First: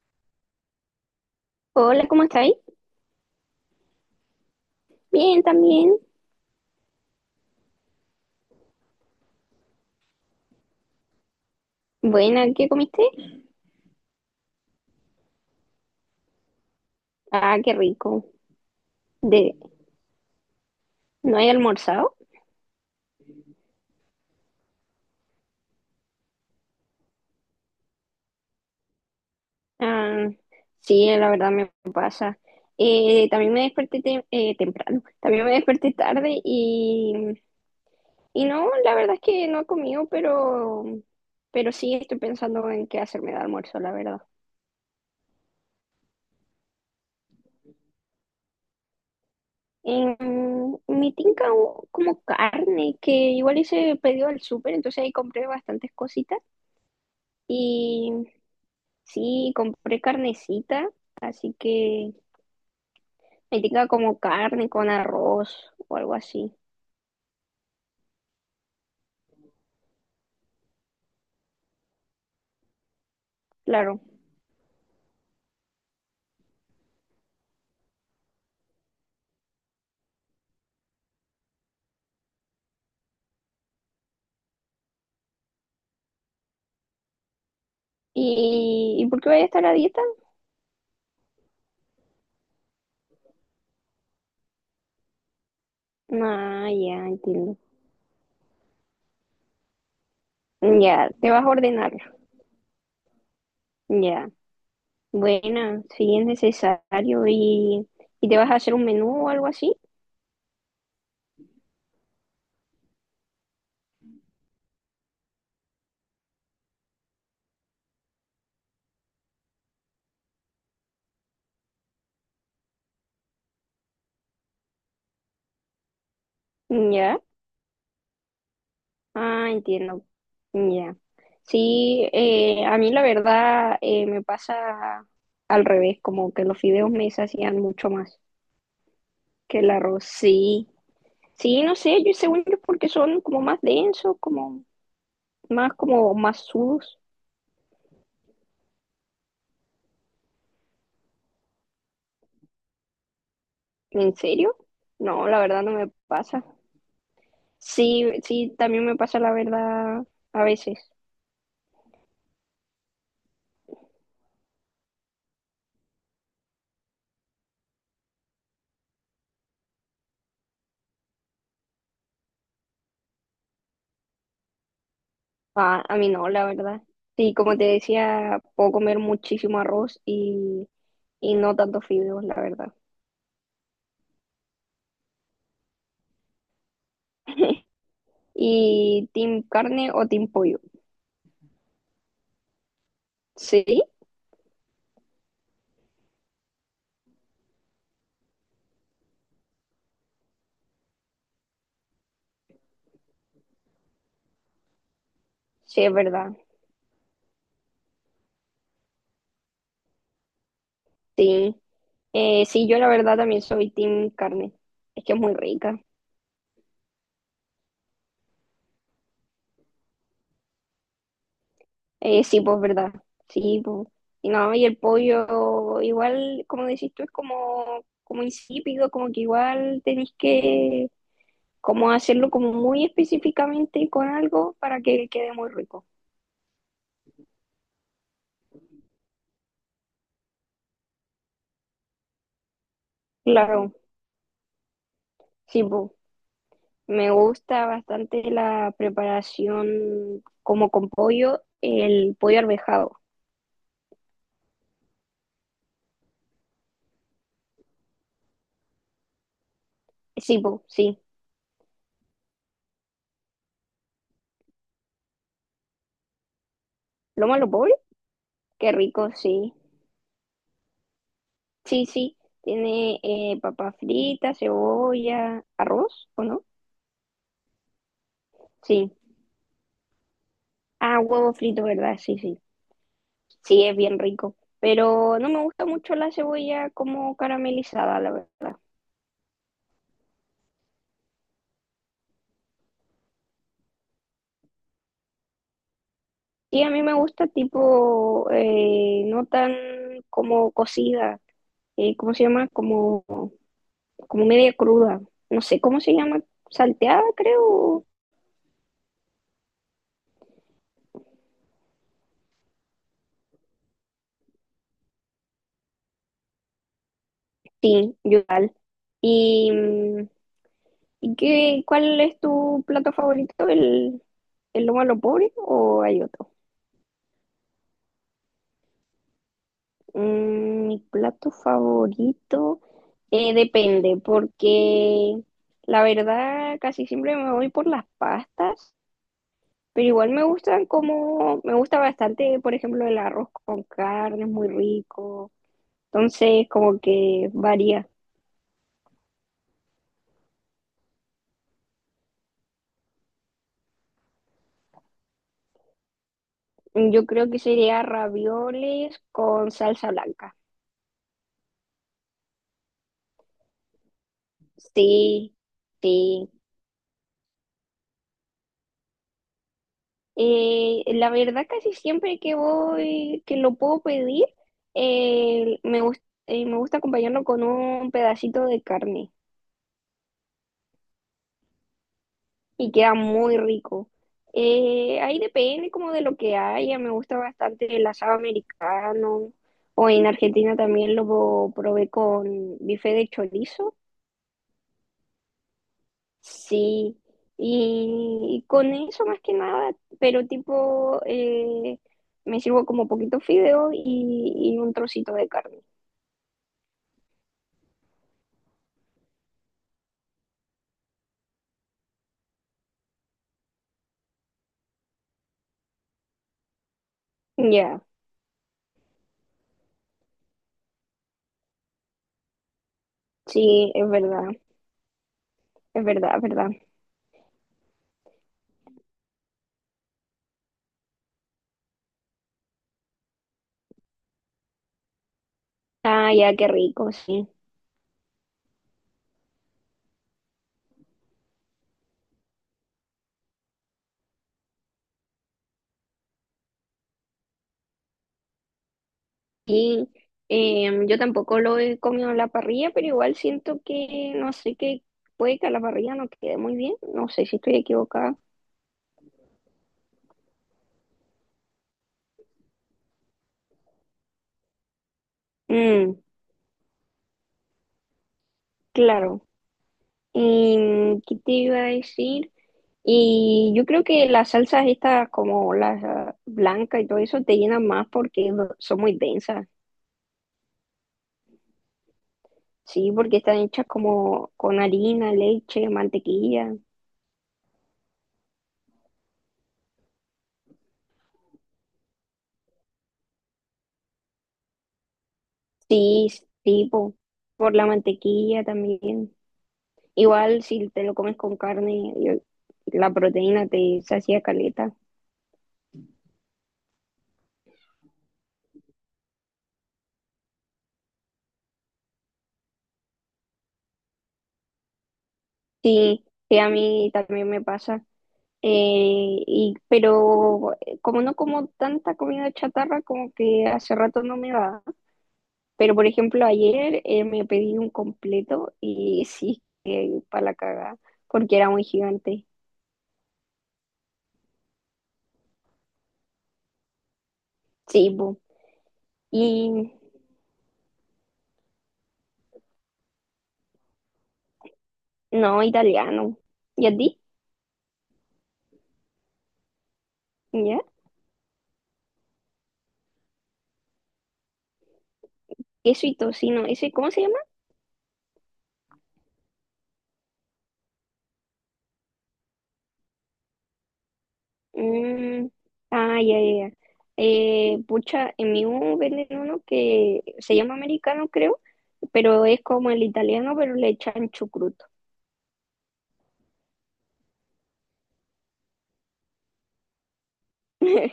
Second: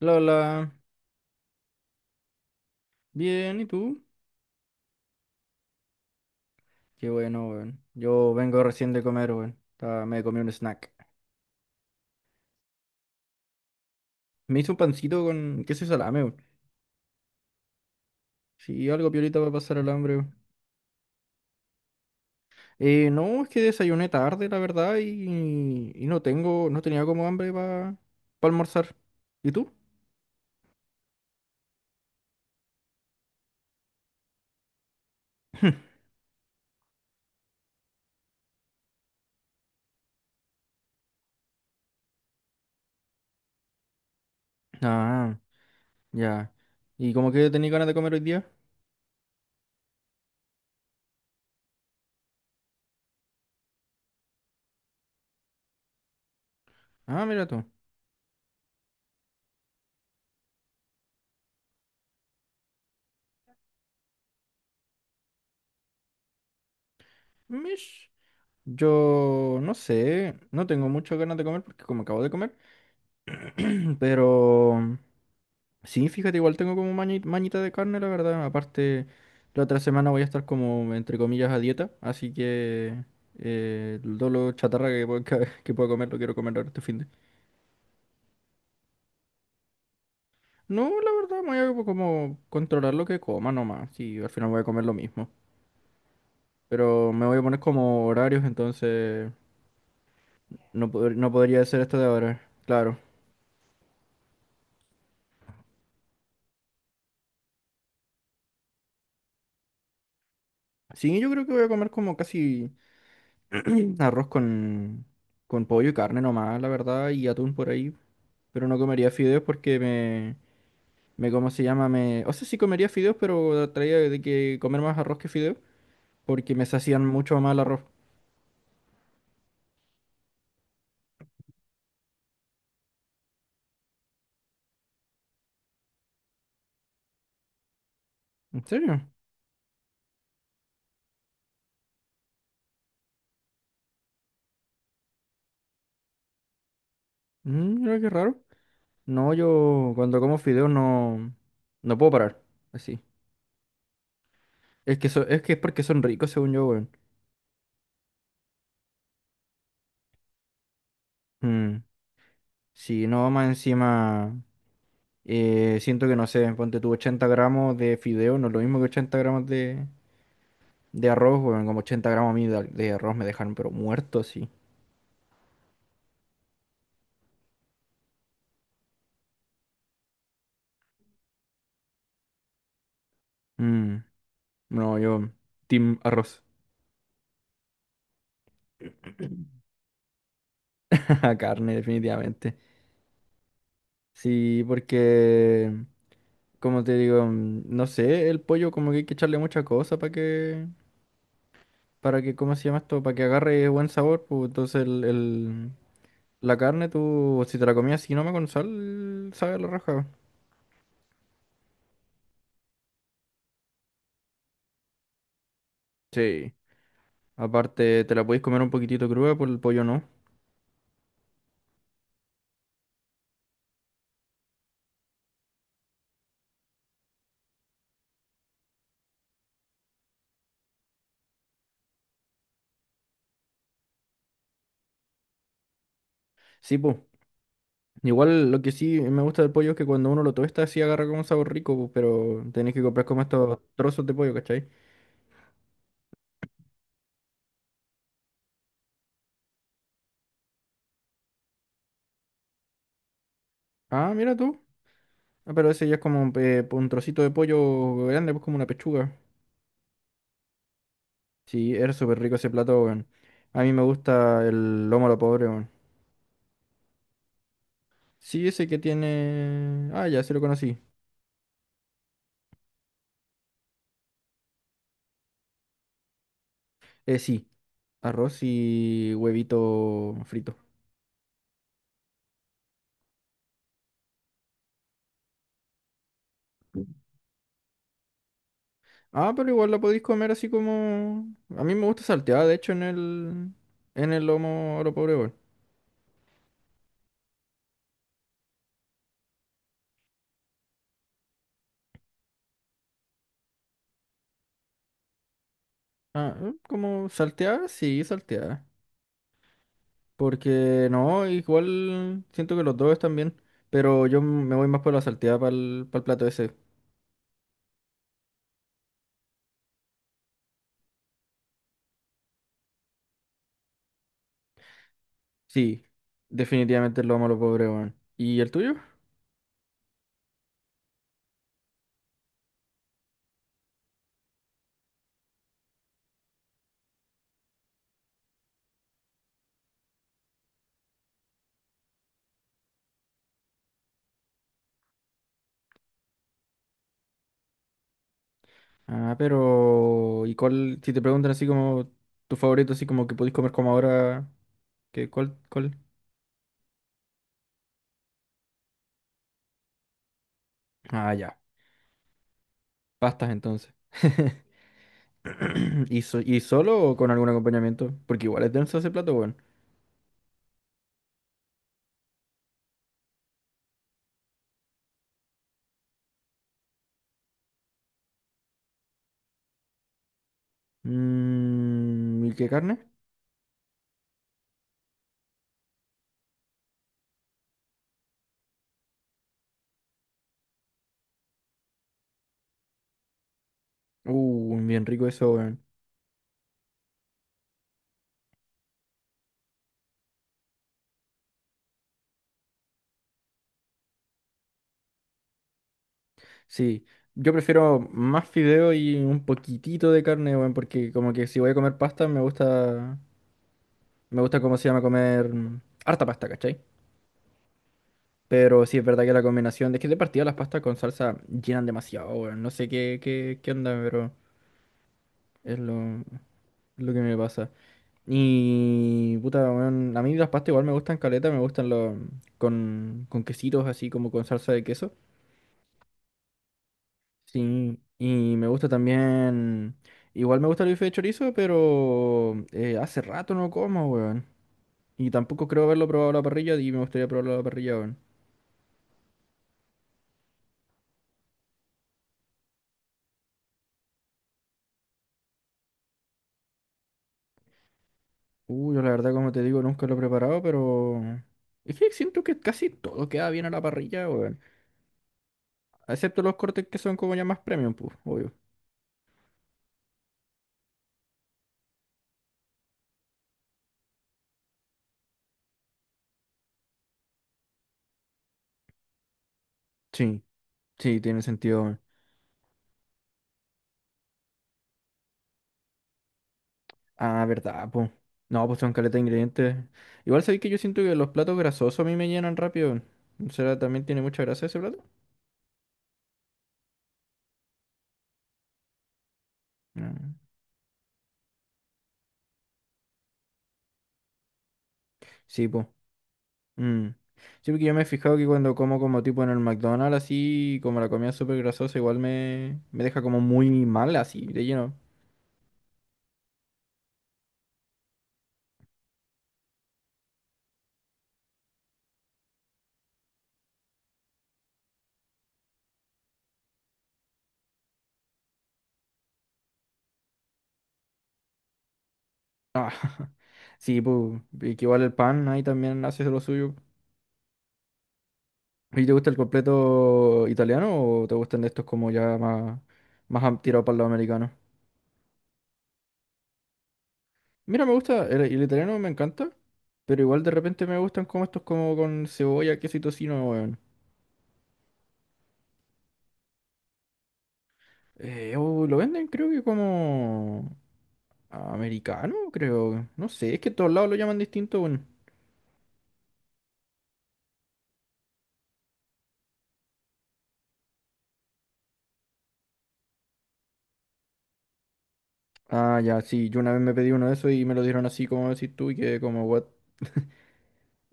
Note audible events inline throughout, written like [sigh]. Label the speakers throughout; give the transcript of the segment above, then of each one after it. Speaker 1: Lola,
Speaker 2: Hola, ¿cómo estáis?
Speaker 1: bien, ¿y tú?
Speaker 2: Bien, también.
Speaker 1: Qué bueno, weón. Yo vengo recién de comer, weón. Me comí un snack.
Speaker 2: Buena, ¿qué comiste?
Speaker 1: Me hice un pancito con queso y salame, weón.
Speaker 2: Ah, qué rico.
Speaker 1: Sí, algo piolita para
Speaker 2: De,
Speaker 1: pasar el hambre, weón.
Speaker 2: ¿no hay almorzado?
Speaker 1: No, es que desayuné tarde, la verdad, y no tengo, no tenía como hambre para almorzar. ¿Y tú?
Speaker 2: Ah, sí, la verdad me pasa. También me desperté temprano, también me
Speaker 1: [laughs] [clears throat]
Speaker 2: desperté tarde y no, la verdad es que no he comido, pero sí estoy pensando en qué hacerme de almuerzo, la verdad.
Speaker 1: Ah, ya. ¿Y como que tenía ganas de comer hoy día?
Speaker 2: En mi tinca hubo como carne, que igual hice pedido al súper, entonces ahí compré bastantes cositas.
Speaker 1: Ah, mira tú.
Speaker 2: Sí, compré carnecita, así que ahí tenga como carne con arroz o algo así,
Speaker 1: Mish. Yo no sé, no tengo muchas ganas de comer porque como acabo de comer, [clears throat]
Speaker 2: claro.
Speaker 1: pero... Sí, fíjate, igual tengo como mañita de carne, la verdad. Aparte, la otra semana voy a estar como, entre comillas, a dieta, así que todo lo chatarra que, [laughs] que pueda comer lo quiero comer ahora este fin de...
Speaker 2: ¿Y por qué voy a estar a dieta?
Speaker 1: No, la verdad, me voy a como controlar lo que coma nomás, y al final voy a comer lo mismo.
Speaker 2: Ah, ya,
Speaker 1: Pero me voy a
Speaker 2: entiendo.
Speaker 1: poner como horarios, entonces no,
Speaker 2: Ya,
Speaker 1: no
Speaker 2: te vas a
Speaker 1: podría ser
Speaker 2: ordenar,
Speaker 1: esto de ahora, claro.
Speaker 2: ya. Buena, si es necesario y te vas a hacer un menú o algo así,
Speaker 1: Sí, yo creo que voy a comer como casi [clears throat] arroz con pollo y carne nomás, la verdad, y atún por ahí. Pero no comería fideos porque me, ¿cómo se llama? Me, o sea, sí comería fideos, pero traía de que comer más arroz que fideos porque me sacían
Speaker 2: ya.
Speaker 1: mucho más el arroz.
Speaker 2: Ah, entiendo, ya. Sí, a mí la verdad me pasa al revés, como que los fideos me sacian mucho más
Speaker 1: ¿En serio?
Speaker 2: que el arroz, sí. Sí, no sé, yo según yo porque son como más densos, como más sudos.
Speaker 1: Mm, mira qué raro. No, yo cuando como fideos no, no puedo parar. Así.
Speaker 2: ¿En serio?
Speaker 1: Es que,
Speaker 2: No, la
Speaker 1: es que es
Speaker 2: verdad no
Speaker 1: porque
Speaker 2: me
Speaker 1: son ricos,
Speaker 2: pasa.
Speaker 1: según yo, weón.
Speaker 2: Sí, sí, también me pasa la verdad a veces.
Speaker 1: Mm, sí, no, más encima. Siento que no sé, ponte tú 80 gramos de fideo, no es lo mismo que 80 gramos de arroz, weón. Como 80 gramos a mí de arroz me dejaron, pero muerto, sí.
Speaker 2: Ah, a mí no, la verdad. Sí, como te decía, puedo comer muchísimo arroz y no tantos fideos, la verdad.
Speaker 1: No, yo, team arroz,
Speaker 2: [laughs] ¿Y team carne o team pollo?
Speaker 1: [laughs] carne, definitivamente.
Speaker 2: Sí,
Speaker 1: Sí, porque, como te digo, mm, no sé, el pollo como que hay que echarle mucha cosa para que, ¿cómo se llama esto? Para que agarre buen sabor, pues entonces
Speaker 2: sí, es verdad.
Speaker 1: la carne tú, si te la comías así nomás con sal, sabe a la raja.
Speaker 2: Sí, sí, yo la verdad también soy team carne. Es que es muy rica.
Speaker 1: Sí, aparte te la podéis comer un poquitito cruda, por el pollo no.
Speaker 2: Sí, pues verdad. Sí, pues. Y no, y el pollo, igual, como decís tú, es como, como insípido, como que igual tenés que como hacerlo como muy específicamente con algo para que quede muy rico.
Speaker 1: Sí, pues, igual lo que sí me gusta del pollo es que cuando uno lo tuesta sí agarra como un sabor rico, pues, pero tenés que comprar como estos
Speaker 2: Claro,
Speaker 1: trozos de pollo, ¿cachai?
Speaker 2: sí, pues. Me gusta bastante la preparación como con pollo, el pollo arvejado.
Speaker 1: Ah, mira tú. Ah, pero ese ya es como un trocito de pollo grande, pues como una pechuga.
Speaker 2: Sí, pues, sí.
Speaker 1: Sí, era súper rico ese plato, weón. A mí me gusta el lomo a lo pobre, weón.
Speaker 2: ¿Loma lo pobre?
Speaker 1: Sí, ese
Speaker 2: Qué
Speaker 1: que
Speaker 2: rico, sí.
Speaker 1: tiene... Ah, ya, se lo conocí.
Speaker 2: Sí, sí. Tiene papa frita, cebolla, arroz, ¿o no?
Speaker 1: Sí, arroz
Speaker 2: Sí.
Speaker 1: y huevito frito.
Speaker 2: Ah, huevo frito, ¿verdad? Sí, sí. Sí, es bien rico. Pero no me gusta mucho la cebolla como caramelizada, la verdad.
Speaker 1: Ah, pero igual la podéis comer así como... A mí me gusta salteada, de hecho, en el... En el lomo a lo pobre, weón.
Speaker 2: Sí, a mí me gusta tipo, no tan como cocida, ¿cómo se llama? Como, como media cruda. No sé cómo se llama,
Speaker 1: Ah, ¿eh?
Speaker 2: salteada,
Speaker 1: Como salteada,
Speaker 2: creo.
Speaker 1: sí, salteada. Porque no, igual siento que los dos están bien, pero yo me voy más por la salteada para el, plato ese.
Speaker 2: Sí, yo igual. ¿Y, mm, y qué, cuál es tu plato favorito? ¿El, ¿el lomo a lo pobre o
Speaker 1: Sí,
Speaker 2: hay otro?
Speaker 1: definitivamente lo amo a los pobres, weón. ¿Y el tuyo?
Speaker 2: Mm, mi plato favorito depende, porque la verdad casi siempre me voy por las pastas, pero igual me gustan como, me gusta bastante, por ejemplo, el arroz con carne, es muy rico, entonces como que varía.
Speaker 1: Ah, pero ¿y cuál? Si te preguntan así como tu favorito, así como que podéis comer como ahora, ¿qué, cuál, cuál?
Speaker 2: Yo creo que sería ravioles con salsa blanca.
Speaker 1: Ah, ya. Pastas entonces.
Speaker 2: Sí,
Speaker 1: [laughs] ¿Y,
Speaker 2: sí.
Speaker 1: y solo o con algún acompañamiento? Porque igual es denso ese plato, weón.
Speaker 2: La verdad, casi siempre que voy, que lo puedo pedir, eh, me gus- me gusta acompañarlo con un pedacito de carne
Speaker 1: Mm, ¿y qué
Speaker 2: y
Speaker 1: carne?
Speaker 2: queda muy rico. Ahí depende como de lo que haya, me gusta bastante el asado americano o en Argentina también lo probé con bife de chorizo.
Speaker 1: Bien rico eso, weón.
Speaker 2: Sí, y con eso más que nada, pero tipo, me sirvo como poquito fideo y un trocito de carne.
Speaker 1: Sí, yo prefiero más fideo y un poquitito de carne, weón, porque como que si voy a comer pasta, me gusta cómo se llama comer mm, harta pasta, ¿cachai?
Speaker 2: Ya,
Speaker 1: Pero sí es verdad que la combinación, es que de partida las pastas con salsa llenan demasiado, weón, no sé qué, qué, qué onda,
Speaker 2: sí, es
Speaker 1: pero
Speaker 2: verdad,
Speaker 1: es
Speaker 2: es
Speaker 1: lo, es
Speaker 2: verdad, es verdad.
Speaker 1: lo que me pasa. Y puta, weón, a mí las pastas igual me gustan caleta, me gustan los, con quesitos así como con salsa de queso.
Speaker 2: Ah, ya, qué rico, sí.
Speaker 1: Sí, y me gusta también. Igual me gusta el bife de chorizo, pero hace rato no como, weón. Y tampoco creo haberlo probado a la parrilla y me gustaría probarlo a la parrilla, weón.
Speaker 2: Y yo tampoco lo he comido en la parrilla, pero igual siento que, no sé, que puede que a la parrilla no quede muy bien, no sé si estoy equivocada.
Speaker 1: Uy, yo la verdad, como te digo, nunca lo he preparado, pero. Es que siento que casi todo queda bien a la parrilla, weón.
Speaker 2: Mm,
Speaker 1: Excepto los cortes que son como ya más premium, pues, obvio.
Speaker 2: claro. ¿Qué te iba a decir? Y yo creo que las salsas estas, como las ah, blancas y todo eso, te llenan más porque son muy densas.
Speaker 1: Sí, sí, tiene sentido, weón.
Speaker 2: Sí, porque están hechas como con harina, leche, mantequilla.
Speaker 1: Ah, verdad, pues. No, pues son caleta de ingredientes. Igual sabéis que yo siento que los platos grasosos a mí me llenan rápido. Weón. ¿Será también tiene mucha grasa ese plato?
Speaker 2: Sí, tipo, por la mantequilla también.
Speaker 1: Ah.
Speaker 2: Igual si te lo comes con carne, la proteína te sacia caleta.
Speaker 1: Sí, pues. Sí, porque yo me he fijado que cuando como como tipo en el McDonald's así, como la comida es súper grasosa, igual me, me deja como muy mal así, de lleno.
Speaker 2: Sí, sí, a mí también me pasa. Como no como tanta comida chatarra, como que hace rato no me va. Pero por ejemplo, ayer me pedí un completo y sí, para la cagada, porque era muy gigante.
Speaker 1: Ah, sí, pues. Y que igual el pan ahí también hace lo suyo.
Speaker 2: Sí, po.
Speaker 1: ¿Y te gusta el
Speaker 2: Y
Speaker 1: completo italiano o te gustan de estos como ya más, más tirado para el lado americano?
Speaker 2: no, italiano. ¿Y a ti?
Speaker 1: Mira, me gusta, el italiano me encanta, pero igual de repente
Speaker 2: ¿Ya?
Speaker 1: me gustan como estos como con cebolla, queso y tocino, weón.
Speaker 2: Queso y tocino. ¿Ese cómo se llama?
Speaker 1: Oh, lo venden creo que como... Americano, creo. No sé, es que en todos lados lo llaman distinto, bueno.
Speaker 2: Mm, ah, ya, ya, ya. Pucha, en mi U venden uno que se llama americano, creo, pero es como el italiano, pero le echan chucrut.
Speaker 1: Ah, ya, sí, yo una vez me pedí uno de esos y me lo dieron así como decís tú y que como, what,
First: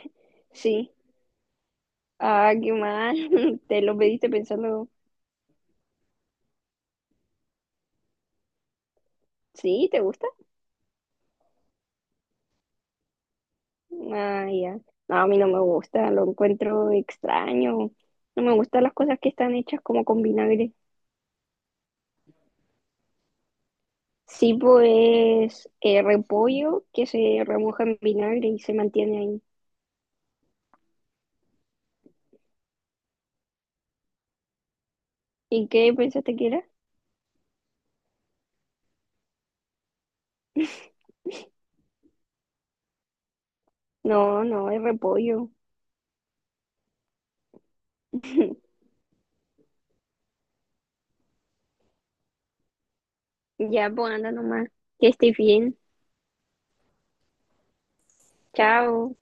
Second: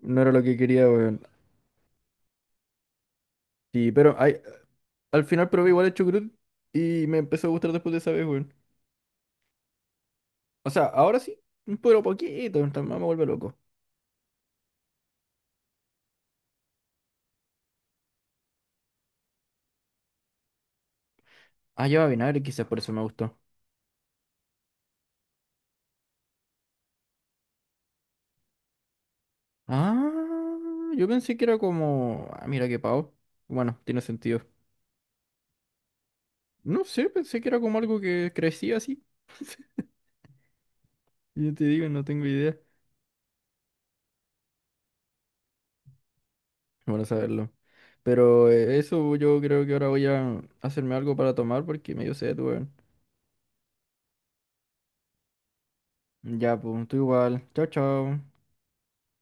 Speaker 1: no era lo que quería,
Speaker 2: Sí.
Speaker 1: weón.
Speaker 2: Ah, qué mal. [laughs] Te
Speaker 1: Sí,
Speaker 2: lo
Speaker 1: pero
Speaker 2: pediste
Speaker 1: ay,
Speaker 2: pensando,
Speaker 1: al final probé igual el chucrut y me empezó a gustar después de esa vez, weón.
Speaker 2: sí, ¿te gusta?
Speaker 1: O sea, ahora sí, pero poquito, entonces me vuelve loco.
Speaker 2: Ah, ya. No, a mí no me gusta, lo encuentro extraño. No me gustan las cosas que están hechas como con vinagre.
Speaker 1: Ah, lleva vinagre, quizás por eso me gustó.
Speaker 2: Sí, pues repollo que se remoja en vinagre y se mantiene ahí.
Speaker 1: Ah, yo pensé que era como, ah, mira qué pavo. Bueno, tiene sentido.
Speaker 2: ¿Y qué pensaste que era?
Speaker 1: No sé, pensé que era como algo que crecía así.
Speaker 2: [laughs]
Speaker 1: Yo te digo, no tengo idea.
Speaker 2: No, no, es repollo.
Speaker 1: Bueno saberlo. Pero
Speaker 2: [laughs]
Speaker 1: eso yo creo que ahora voy a hacerme algo para tomar porque medio sed, weón.
Speaker 2: Ya, pues anda nomás. Que estés bien.
Speaker 1: Ya, pues, tú igual. Chao, chao.
Speaker 2: Chao.